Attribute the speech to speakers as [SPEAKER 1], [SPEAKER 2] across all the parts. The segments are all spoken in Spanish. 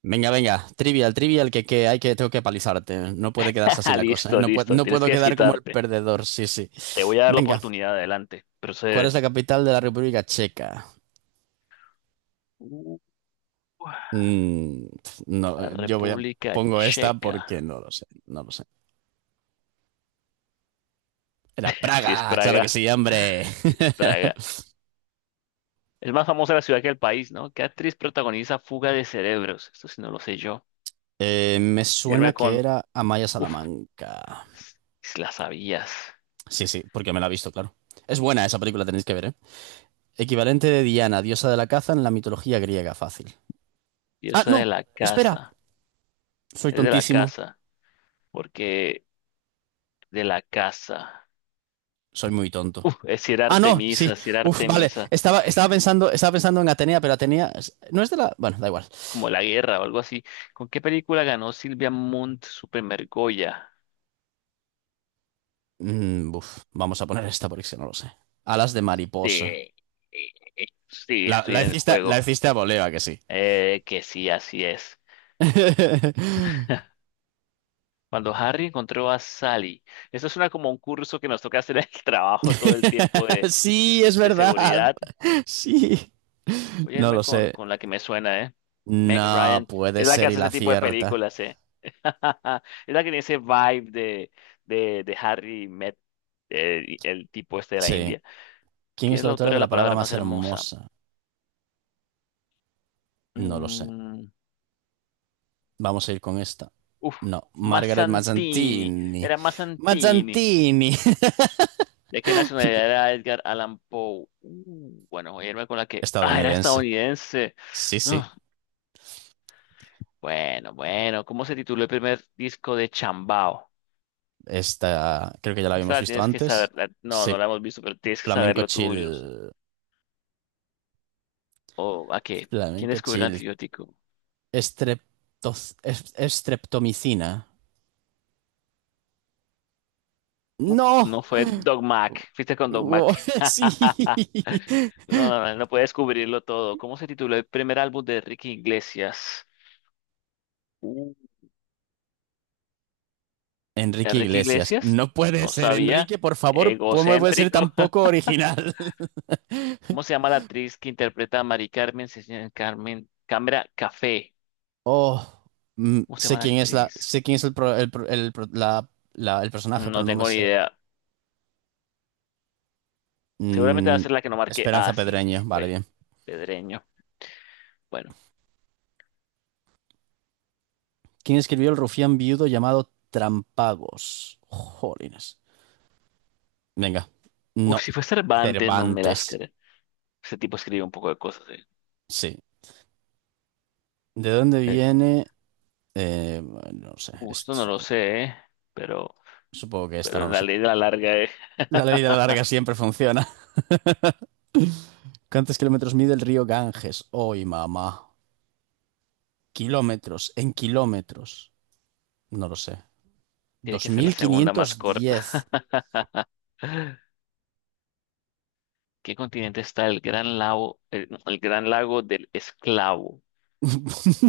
[SPEAKER 1] Venga, venga, trivial, trivial, que hay que tengo que palizarte. No puede quedarse así la cosa, ¿eh?
[SPEAKER 2] Listo,
[SPEAKER 1] No,
[SPEAKER 2] listo.
[SPEAKER 1] no
[SPEAKER 2] Tienes
[SPEAKER 1] puedo
[SPEAKER 2] que
[SPEAKER 1] quedar como el
[SPEAKER 2] desquitarte.
[SPEAKER 1] perdedor, sí, sí.
[SPEAKER 2] Te voy a dar la
[SPEAKER 1] Venga,
[SPEAKER 2] oportunidad. Adelante.
[SPEAKER 1] ¿cuál es
[SPEAKER 2] Procede.
[SPEAKER 1] la capital de la República Checa?
[SPEAKER 2] Uh,
[SPEAKER 1] Mm, no, yo voy a
[SPEAKER 2] República
[SPEAKER 1] pongo esta
[SPEAKER 2] Checa.
[SPEAKER 1] porque no lo sé, no lo sé. Era
[SPEAKER 2] Si es
[SPEAKER 1] Praga, claro que
[SPEAKER 2] Praga.
[SPEAKER 1] sí, hombre.
[SPEAKER 2] Si es Praga. Es más famosa la ciudad que el país, ¿no? ¿Qué actriz protagoniza Fuga de Cerebros? Esto sí no lo sé yo.
[SPEAKER 1] Me suena
[SPEAKER 2] Irme
[SPEAKER 1] que
[SPEAKER 2] con...
[SPEAKER 1] era Amaya
[SPEAKER 2] Uf,
[SPEAKER 1] Salamanca.
[SPEAKER 2] si la sabías.
[SPEAKER 1] Sí, sí, porque me la he visto, claro. Es buena esa película, tenéis que ver, ¿eh? Equivalente de Diana, diosa de la caza en la mitología griega, fácil.
[SPEAKER 2] Yo
[SPEAKER 1] Ah,
[SPEAKER 2] soy de
[SPEAKER 1] no,
[SPEAKER 2] la
[SPEAKER 1] espera.
[SPEAKER 2] casa.
[SPEAKER 1] Soy
[SPEAKER 2] Es de la
[SPEAKER 1] tontísimo.
[SPEAKER 2] casa. Porque de la casa.
[SPEAKER 1] Soy muy tonto.
[SPEAKER 2] Uf, es si era
[SPEAKER 1] Ah, no, sí.
[SPEAKER 2] Artemisa, si era
[SPEAKER 1] Uf, vale.
[SPEAKER 2] Artemisa.
[SPEAKER 1] Estaba pensando en Atenea, pero Atenea no es de la. Bueno, da igual.
[SPEAKER 2] Como La Guerra o algo así. ¿Con qué película ganó Silvia Munt su primer Goya?
[SPEAKER 1] Mm, uf, vamos a poner esta porque es que no lo sé. Alas de
[SPEAKER 2] Sí,
[SPEAKER 1] mariposa.
[SPEAKER 2] sí,
[SPEAKER 1] La,
[SPEAKER 2] estoy
[SPEAKER 1] la
[SPEAKER 2] en el
[SPEAKER 1] hiciste, la
[SPEAKER 2] juego.
[SPEAKER 1] hiciste a voleo, ¿a que sí.
[SPEAKER 2] Que sí, así es. Cuando Harry encontró a Sally. Eso suena como un curso que nos toca hacer en el trabajo todo el tiempo
[SPEAKER 1] Sí, es
[SPEAKER 2] de
[SPEAKER 1] verdad.
[SPEAKER 2] seguridad.
[SPEAKER 1] Sí.
[SPEAKER 2] Voy a
[SPEAKER 1] No
[SPEAKER 2] irme
[SPEAKER 1] lo sé.
[SPEAKER 2] con la que me suena, ¿eh? Meg
[SPEAKER 1] No
[SPEAKER 2] Ryan.
[SPEAKER 1] puede
[SPEAKER 2] Es la que
[SPEAKER 1] ser y
[SPEAKER 2] hace
[SPEAKER 1] la
[SPEAKER 2] ese tipo de
[SPEAKER 1] cierta.
[SPEAKER 2] películas, ¿eh? Es la que tiene ese vibe de Harry Met, el tipo este de la
[SPEAKER 1] Sí.
[SPEAKER 2] India.
[SPEAKER 1] ¿Quién
[SPEAKER 2] ¿Quién
[SPEAKER 1] es
[SPEAKER 2] es
[SPEAKER 1] la
[SPEAKER 2] la
[SPEAKER 1] autora
[SPEAKER 2] autora
[SPEAKER 1] de
[SPEAKER 2] de
[SPEAKER 1] la
[SPEAKER 2] la
[SPEAKER 1] palabra
[SPEAKER 2] palabra más
[SPEAKER 1] más
[SPEAKER 2] hermosa?
[SPEAKER 1] hermosa? No lo sé.
[SPEAKER 2] Mm,
[SPEAKER 1] Vamos a ir con esta.
[SPEAKER 2] uf,
[SPEAKER 1] No, Margaret
[SPEAKER 2] Mazzantini.
[SPEAKER 1] Mazzantini.
[SPEAKER 2] Era Mazzantini.
[SPEAKER 1] Mazzantini.
[SPEAKER 2] ¿De qué nacionalidad era Edgar Allan Poe? Bueno, voy a irme con la que. Ah, era
[SPEAKER 1] Estadounidense.
[SPEAKER 2] estadounidense.
[SPEAKER 1] Sí, sí.
[SPEAKER 2] Ah, bueno, bueno. ¿Cómo se tituló el primer disco de Chambao?
[SPEAKER 1] Esta creo que ya la
[SPEAKER 2] Esta
[SPEAKER 1] habíamos
[SPEAKER 2] la
[SPEAKER 1] visto
[SPEAKER 2] tienes que saber.
[SPEAKER 1] antes.
[SPEAKER 2] La- no,
[SPEAKER 1] Sí.
[SPEAKER 2] no la hemos visto, pero tienes que
[SPEAKER 1] Flamenco
[SPEAKER 2] saberlo tú, yo no sé.
[SPEAKER 1] chill.
[SPEAKER 2] ¿O a qué? ¿Quién
[SPEAKER 1] Flamenco
[SPEAKER 2] descubrió el
[SPEAKER 1] chill.
[SPEAKER 2] antibiótico?
[SPEAKER 1] Estreptomicina.
[SPEAKER 2] No
[SPEAKER 1] ¡No!
[SPEAKER 2] fue Doc Mac. Fuiste con Doc
[SPEAKER 1] Wo-
[SPEAKER 2] Mac.
[SPEAKER 1] Sí.
[SPEAKER 2] No, no, no, no puedes cubrirlo todo. ¿Cómo se tituló el primer álbum de Enrique Iglesias? Uh,
[SPEAKER 1] Enrique
[SPEAKER 2] Enrique
[SPEAKER 1] Iglesias.
[SPEAKER 2] Iglesias,
[SPEAKER 1] No puede
[SPEAKER 2] no
[SPEAKER 1] ser,
[SPEAKER 2] sabía.
[SPEAKER 1] Enrique, por favor, ¿cómo puede ser tan
[SPEAKER 2] Egocéntrico.
[SPEAKER 1] poco original?
[SPEAKER 2] ¿Cómo se llama la actriz que interpreta a Mari Carmen? Se llama Carmen Cámara Café.
[SPEAKER 1] Oh, mm,
[SPEAKER 2] ¿Cómo se llama la actriz?
[SPEAKER 1] sé quién es el, pro- el, pro- el pro- la- la- el personaje, pero
[SPEAKER 2] No
[SPEAKER 1] no me
[SPEAKER 2] tengo ni
[SPEAKER 1] sé.
[SPEAKER 2] idea. Seguramente va a
[SPEAKER 1] Mm,
[SPEAKER 2] ser la que no marqué. Ah,
[SPEAKER 1] Esperanza
[SPEAKER 2] sí, sí,
[SPEAKER 1] Pedreño,
[SPEAKER 2] sí,
[SPEAKER 1] vale,
[SPEAKER 2] fue
[SPEAKER 1] bien.
[SPEAKER 2] Pedreño. Bueno.
[SPEAKER 1] ¿Quién escribió el rufián viudo llamado Trampagos? Jolines. Venga.
[SPEAKER 2] Uf,
[SPEAKER 1] No,
[SPEAKER 2] si fue Cervantes, no me las
[SPEAKER 1] Cervantes.
[SPEAKER 2] creo. Ese tipo escribe un poco de cosas, eh.
[SPEAKER 1] Sí. ¿De dónde
[SPEAKER 2] Eh,
[SPEAKER 1] viene? Bueno, no sé,
[SPEAKER 2] Justo no lo sé, Pero,
[SPEAKER 1] supongo que esta
[SPEAKER 2] pero
[SPEAKER 1] no lo
[SPEAKER 2] la
[SPEAKER 1] sé.
[SPEAKER 2] ley de la larga, eh.
[SPEAKER 1] La ley de la larga siempre funciona. ¿Cuántos kilómetros mide el río Ganges? Hoy, mamá. Kilómetros, en kilómetros. No lo sé.
[SPEAKER 2] Tiene que ser la segunda más corta.
[SPEAKER 1] 2510.
[SPEAKER 2] ¿Qué continente está el Gran Lago, el, no, el Gran Lago del Esclavo?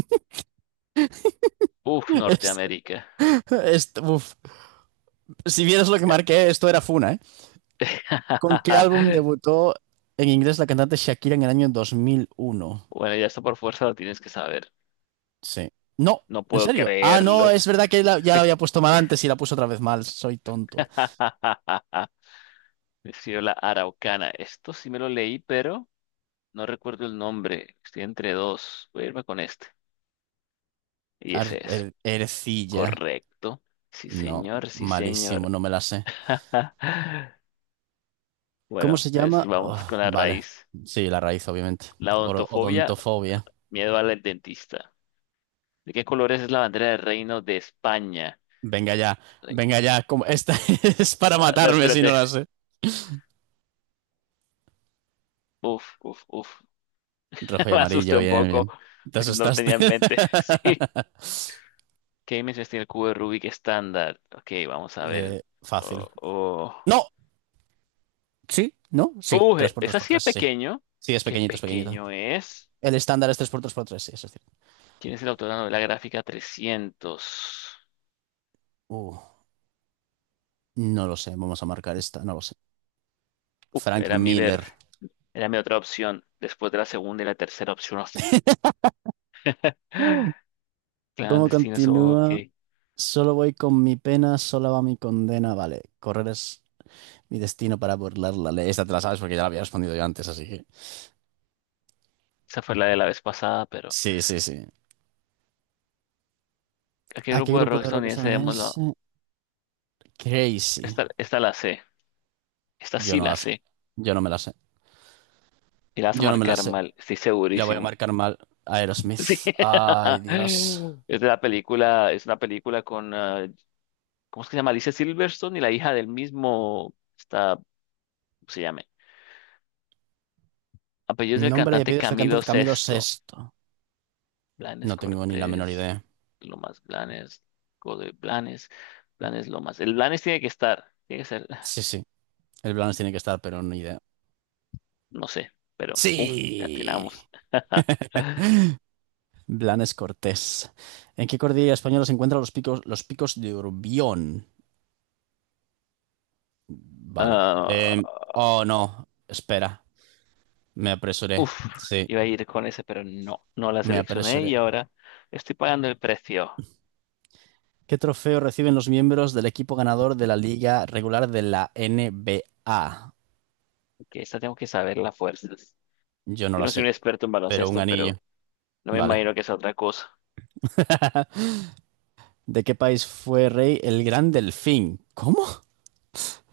[SPEAKER 2] Uf,
[SPEAKER 1] Es-
[SPEAKER 2] Norteamérica.
[SPEAKER 1] Uf. Si vieras lo que
[SPEAKER 2] Ya-
[SPEAKER 1] marqué, esto era Funa, ¿eh? ¿Con qué álbum debutó en inglés la cantante Shakira en el año 2001?
[SPEAKER 2] Bueno, ya está por fuerza, lo tienes que saber.
[SPEAKER 1] Sí. No,
[SPEAKER 2] No
[SPEAKER 1] en
[SPEAKER 2] puedo
[SPEAKER 1] serio. Ah, no,
[SPEAKER 2] creerlo.
[SPEAKER 1] es verdad que ya la había puesto mal antes y la puse otra vez mal. Soy tonto.
[SPEAKER 2] La Araucana. Esto sí me lo leí, pero no recuerdo el nombre. Estoy entre dos. Voy a irme con este. Y ese es.
[SPEAKER 1] Ercilla.
[SPEAKER 2] Correcto. Sí,
[SPEAKER 1] No,
[SPEAKER 2] señor, sí,
[SPEAKER 1] malísimo,
[SPEAKER 2] señor.
[SPEAKER 1] no me la sé. ¿Cómo
[SPEAKER 2] Bueno,
[SPEAKER 1] se
[SPEAKER 2] pues
[SPEAKER 1] llama? Oh,
[SPEAKER 2] vamos con la
[SPEAKER 1] vale.
[SPEAKER 2] raíz.
[SPEAKER 1] Sí, la raíz, obviamente.
[SPEAKER 2] La odontofobia,
[SPEAKER 1] Odontofobia.
[SPEAKER 2] miedo al dentista. ¿De qué colores es la bandera del Reino de España?
[SPEAKER 1] Venga ya,
[SPEAKER 2] Re-
[SPEAKER 1] venga ya. Esta es para
[SPEAKER 2] a ver,
[SPEAKER 1] matarme si no
[SPEAKER 2] espérate.
[SPEAKER 1] la sé.
[SPEAKER 2] Uf, uf, uf.
[SPEAKER 1] Rojo y
[SPEAKER 2] Me asusté
[SPEAKER 1] amarillo,
[SPEAKER 2] un
[SPEAKER 1] bien,
[SPEAKER 2] poco
[SPEAKER 1] bien. Te
[SPEAKER 2] porque no lo
[SPEAKER 1] asustaste.
[SPEAKER 2] tenía en mente. Sí. ¿Qué dimensiones tiene el cubo de Rubik estándar? Ok, vamos a ver.
[SPEAKER 1] Fácil.
[SPEAKER 2] Oh, oh.
[SPEAKER 1] No, sí, no, sí. 3 por
[SPEAKER 2] Es
[SPEAKER 1] 3 por
[SPEAKER 2] así de
[SPEAKER 1] 3 sí.
[SPEAKER 2] pequeño.
[SPEAKER 1] Sí, es
[SPEAKER 2] ¿Qué
[SPEAKER 1] pequeñito, es pequeñito.
[SPEAKER 2] pequeño es?
[SPEAKER 1] El estándar es 3 por 3 por 3 sí, eso es cierto.
[SPEAKER 2] ¿Quién es el autor de la novela gráfica 300?
[SPEAKER 1] Uh, no lo sé, vamos a marcar esta, no lo sé.
[SPEAKER 2] Uf,
[SPEAKER 1] Frank
[SPEAKER 2] era
[SPEAKER 1] Miller.
[SPEAKER 2] Miller. Era mi otra opción. Después de la segunda y la tercera opción.
[SPEAKER 1] Mm. ¿Cómo
[SPEAKER 2] Clandestinos,
[SPEAKER 1] continúa?
[SPEAKER 2] ok.
[SPEAKER 1] Solo voy con mi pena, sola va mi condena. Vale, correr es mi destino para burlar la ley. Esta te la sabes porque ya la había respondido yo antes, así que.
[SPEAKER 2] Esa fue la de la vez pasada, pero
[SPEAKER 1] Sí, sí, sí.
[SPEAKER 2] ¿a qué
[SPEAKER 1] ¿A qué
[SPEAKER 2] grupo de
[SPEAKER 1] grupo
[SPEAKER 2] rock
[SPEAKER 1] de rock
[SPEAKER 2] estadounidense
[SPEAKER 1] estadounidense?
[SPEAKER 2] démoslo?
[SPEAKER 1] Crazy.
[SPEAKER 2] Esta la sé. Esta
[SPEAKER 1] Yo
[SPEAKER 2] sí
[SPEAKER 1] no
[SPEAKER 2] la
[SPEAKER 1] las,
[SPEAKER 2] sé.
[SPEAKER 1] yo no me las sé.
[SPEAKER 2] Y la vas a
[SPEAKER 1] Yo no me las
[SPEAKER 2] marcar
[SPEAKER 1] sé.
[SPEAKER 2] mal, estoy
[SPEAKER 1] La voy a
[SPEAKER 2] segurísimo.
[SPEAKER 1] marcar mal. Aerosmith.
[SPEAKER 2] Sí.
[SPEAKER 1] Ay, Dios.
[SPEAKER 2] Es de la película, es una película con, ah, ¿cómo es que se llama? Alicia Silverstone y la hija del mismo, está, ¿cómo se llama? Apellido es del
[SPEAKER 1] Nombre y
[SPEAKER 2] cantante
[SPEAKER 1] apellidos del
[SPEAKER 2] Camilo
[SPEAKER 1] cantante Camilo
[SPEAKER 2] Sesto.
[SPEAKER 1] Sesto.
[SPEAKER 2] Blanes
[SPEAKER 1] No tengo ni la menor
[SPEAKER 2] Cortés,
[SPEAKER 1] idea.
[SPEAKER 2] Lomas Blanes, Godoy Blanes, Blanes Lomas. El Blanes tiene que estar, tiene que ser,
[SPEAKER 1] Sí, sí. El Blanes tiene que estar, pero ni idea.
[SPEAKER 2] no sé, pero, uff, ya
[SPEAKER 1] ¡Sí!
[SPEAKER 2] tenemos.
[SPEAKER 1] Blanes Cortés. ¿En qué cordillera española se encuentran los picos de Urbión? Vale. Oh, no. Espera. Me apresuré.
[SPEAKER 2] Uf,
[SPEAKER 1] Sí,
[SPEAKER 2] iba a ir con ese, pero no, no la
[SPEAKER 1] me
[SPEAKER 2] seleccioné
[SPEAKER 1] apresuré.
[SPEAKER 2] y ahora estoy pagando el precio,
[SPEAKER 1] ¿Qué trofeo reciben los miembros del equipo ganador de la liga regular de la NBA?
[SPEAKER 2] que esta tengo que saber las fuerzas.
[SPEAKER 1] Yo no
[SPEAKER 2] Yo
[SPEAKER 1] lo
[SPEAKER 2] no soy
[SPEAKER 1] sé,
[SPEAKER 2] un experto en
[SPEAKER 1] pero un
[SPEAKER 2] baloncesto,
[SPEAKER 1] anillo.
[SPEAKER 2] pero no me
[SPEAKER 1] Vale.
[SPEAKER 2] imagino que sea otra cosa.
[SPEAKER 1] ¿De qué país fue rey el Gran Delfín? ¿Cómo?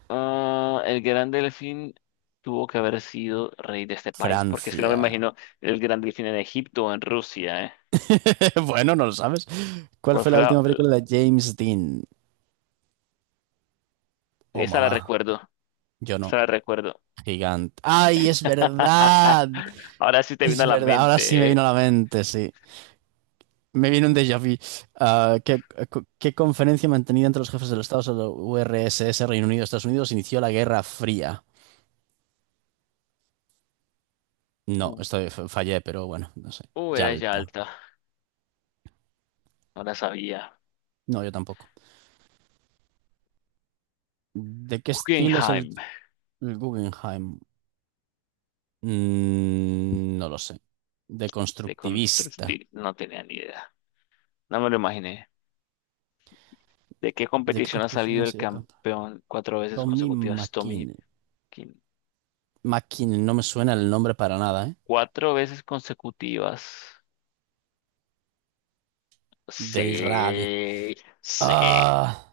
[SPEAKER 2] Ah, el Gran Delfín tuvo que haber sido rey de este país, porque es que no me
[SPEAKER 1] Francia.
[SPEAKER 2] imagino el Gran Delfín en Egipto o en Rusia, ¿eh?
[SPEAKER 1] Bueno, no lo sabes. ¿Cuál
[SPEAKER 2] ¿Cuál
[SPEAKER 1] fue la
[SPEAKER 2] fue la...
[SPEAKER 1] última película de James Dean? Oh,
[SPEAKER 2] Esa la
[SPEAKER 1] mamá.
[SPEAKER 2] recuerdo,
[SPEAKER 1] Yo no.
[SPEAKER 2] esa la recuerdo.
[SPEAKER 1] Gigante. ¡Ay, es verdad!
[SPEAKER 2] Ahora sí te vino a
[SPEAKER 1] Es
[SPEAKER 2] la
[SPEAKER 1] verdad. Ahora sí me
[SPEAKER 2] mente,
[SPEAKER 1] vino
[SPEAKER 2] ¿eh?
[SPEAKER 1] a la mente, sí. Me viene un déjà vu. Ah, ¿qué conferencia mantenida entre los jefes de los Estados de la URSS, Reino Unido, Estados Unidos, inició la Guerra Fría? No,
[SPEAKER 2] Uh,
[SPEAKER 1] esto fallé, pero bueno, no sé.
[SPEAKER 2] Era
[SPEAKER 1] Yalta.
[SPEAKER 2] Yalta, no la sabía.
[SPEAKER 1] No, yo tampoco. ¿De qué estilo es
[SPEAKER 2] Guggenheim.
[SPEAKER 1] el Guggenheim? Mm, no lo sé. De
[SPEAKER 2] De
[SPEAKER 1] constructivista.
[SPEAKER 2] construir, no tenía ni idea. No me lo imaginé. ¿De qué
[SPEAKER 1] ¿De qué
[SPEAKER 2] competición ha
[SPEAKER 1] competición
[SPEAKER 2] salido
[SPEAKER 1] ha
[SPEAKER 2] el
[SPEAKER 1] sido campeón?
[SPEAKER 2] campeón cuatro veces
[SPEAKER 1] Tommy
[SPEAKER 2] consecutivas, Tommy
[SPEAKER 1] McKinnon.
[SPEAKER 2] King?
[SPEAKER 1] McKinnon, no me suena el nombre para nada, ¿eh?
[SPEAKER 2] Cuatro veces consecutivas.
[SPEAKER 1] Del rally.
[SPEAKER 2] Sí, sí.
[SPEAKER 1] Ah.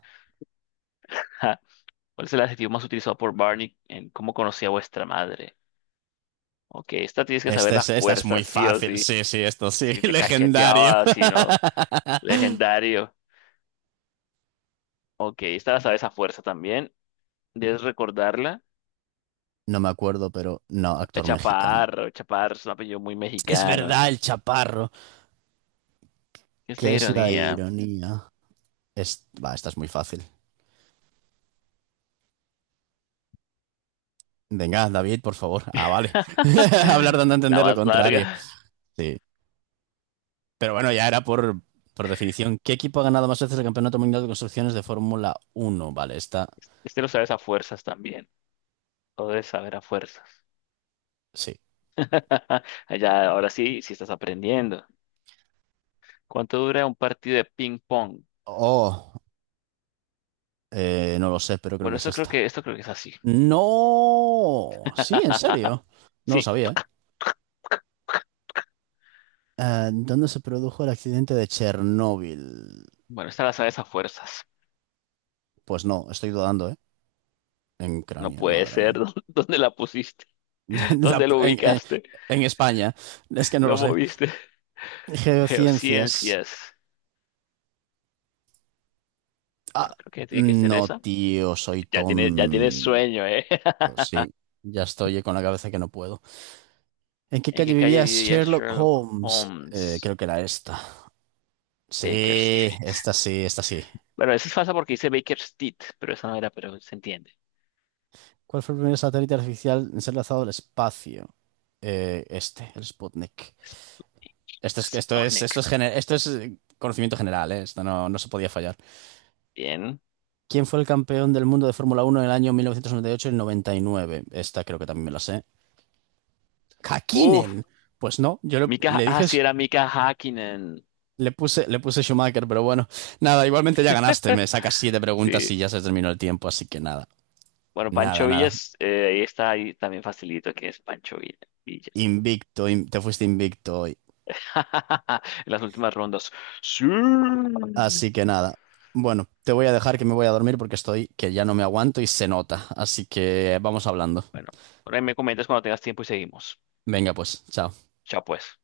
[SPEAKER 2] Ja. ¿Cuál es el adjetivo más utilizado por Barney en cómo conocí a vuestra madre? Ok, esta tienes que saber la
[SPEAKER 1] Esta es
[SPEAKER 2] fuerza,
[SPEAKER 1] muy
[SPEAKER 2] sí o
[SPEAKER 1] fácil,
[SPEAKER 2] sí.
[SPEAKER 1] sí, sí, esto sí,
[SPEAKER 2] Si te
[SPEAKER 1] legendario.
[SPEAKER 2] cacheteaba, si no, legendario. Ok, esta la sabes a fuerza también. Debes recordarla.
[SPEAKER 1] No me acuerdo, pero no, actor mexicano.
[SPEAKER 2] Chaparro, Chaparro es un apellido muy
[SPEAKER 1] Es
[SPEAKER 2] mexicano.
[SPEAKER 1] verdad, el chaparro,
[SPEAKER 2] Es la
[SPEAKER 1] que es la
[SPEAKER 2] ironía,
[SPEAKER 1] ironía. Es, va, esta es muy fácil. Venga, David, por favor. Ah, vale. Hablar dando a
[SPEAKER 2] la
[SPEAKER 1] entender lo
[SPEAKER 2] más
[SPEAKER 1] contrario.
[SPEAKER 2] larga.
[SPEAKER 1] Sí. Pero bueno, ya era por definición. ¿Qué equipo ha ganado más veces el Campeonato Mundial de Construcciones de Fórmula uno? Vale, esta,
[SPEAKER 2] Este lo sabes a fuerzas también. Lo debes saber a fuerzas.
[SPEAKER 1] sí.
[SPEAKER 2] Ya, ahora sí, sí estás aprendiendo. ¿Cuánto dura un partido de ping pong?
[SPEAKER 1] Oh, no lo sé, pero creo
[SPEAKER 2] Bueno,
[SPEAKER 1] que es esta.
[SPEAKER 2] esto creo que es así.
[SPEAKER 1] No, sí, en serio. No lo
[SPEAKER 2] Sí,
[SPEAKER 1] sabía, ¿eh? Ah, ¿dónde se produjo el accidente de Chernóbil?
[SPEAKER 2] bueno, esta la sabes a fuerzas.
[SPEAKER 1] Pues no, estoy dudando, ¿eh? En
[SPEAKER 2] No
[SPEAKER 1] Ucrania,
[SPEAKER 2] puede
[SPEAKER 1] madre
[SPEAKER 2] ser.
[SPEAKER 1] mía.
[SPEAKER 2] ¿Dó- ¿dónde la pusiste?
[SPEAKER 1] La
[SPEAKER 2] ¿Dónde
[SPEAKER 1] pu-
[SPEAKER 2] lo
[SPEAKER 1] en, en-
[SPEAKER 2] ubicaste?
[SPEAKER 1] en España, es que no lo
[SPEAKER 2] ¿Lo
[SPEAKER 1] sé.
[SPEAKER 2] moviste?
[SPEAKER 1] Geociencias.
[SPEAKER 2] Geociencias.
[SPEAKER 1] Ah,
[SPEAKER 2] Bueno, creo que tiene que ser
[SPEAKER 1] no,
[SPEAKER 2] esa.
[SPEAKER 1] tío, soy
[SPEAKER 2] Ya tiene
[SPEAKER 1] tonto.
[SPEAKER 2] sueño, ¿eh?
[SPEAKER 1] Sí, ya estoy con la cabeza que no puedo. ¿En qué
[SPEAKER 2] ¿En
[SPEAKER 1] calle
[SPEAKER 2] qué calle
[SPEAKER 1] vivía
[SPEAKER 2] vivía
[SPEAKER 1] Sherlock
[SPEAKER 2] Sherlock
[SPEAKER 1] Holmes?
[SPEAKER 2] Holmes?
[SPEAKER 1] Creo que era esta.
[SPEAKER 2] Baker
[SPEAKER 1] Sí,
[SPEAKER 2] Street.
[SPEAKER 1] esta sí, esta sí.
[SPEAKER 2] Bueno, eso es falsa porque dice Baker Street, pero esa no era, pero se entiende.
[SPEAKER 1] ¿Cuál fue el primer satélite artificial en ser lanzado al espacio? Este, el Sputnik.
[SPEAKER 2] Es- es
[SPEAKER 1] Esto
[SPEAKER 2] Sputnik.
[SPEAKER 1] es, esto es conocimiento general, ¿eh? Esto no, no se podía fallar.
[SPEAKER 2] Bien.
[SPEAKER 1] ¿Quién fue el campeón del mundo de Fórmula Uno en el año 1998 y 99? Esta creo que también me la sé.
[SPEAKER 2] Uf,
[SPEAKER 1] ¡Hakkinen! Pues no,
[SPEAKER 2] Mika,
[SPEAKER 1] le
[SPEAKER 2] ah,
[SPEAKER 1] dije,
[SPEAKER 2] sí, era Mika Hakkinen.
[SPEAKER 1] le puse Schumacher, pero bueno. Nada, igualmente ya ganaste. Me sacas 7 preguntas
[SPEAKER 2] Sí.
[SPEAKER 1] y ya se terminó el tiempo, así que nada.
[SPEAKER 2] Bueno,
[SPEAKER 1] Nada,
[SPEAKER 2] Pancho
[SPEAKER 1] nada.
[SPEAKER 2] Villas, ahí está, ahí también facilito que es Pancho Villa. Villa.
[SPEAKER 1] Te fuiste invicto hoy.
[SPEAKER 2] En las últimas rondas. Sí. Bueno,
[SPEAKER 1] Así que nada. Bueno, te voy a dejar que me voy a dormir porque estoy que ya no me aguanto y se nota. Así que vamos hablando.
[SPEAKER 2] por ahí me comentas cuando tengas tiempo y seguimos.
[SPEAKER 1] Venga, pues, chao.
[SPEAKER 2] Chao, pues.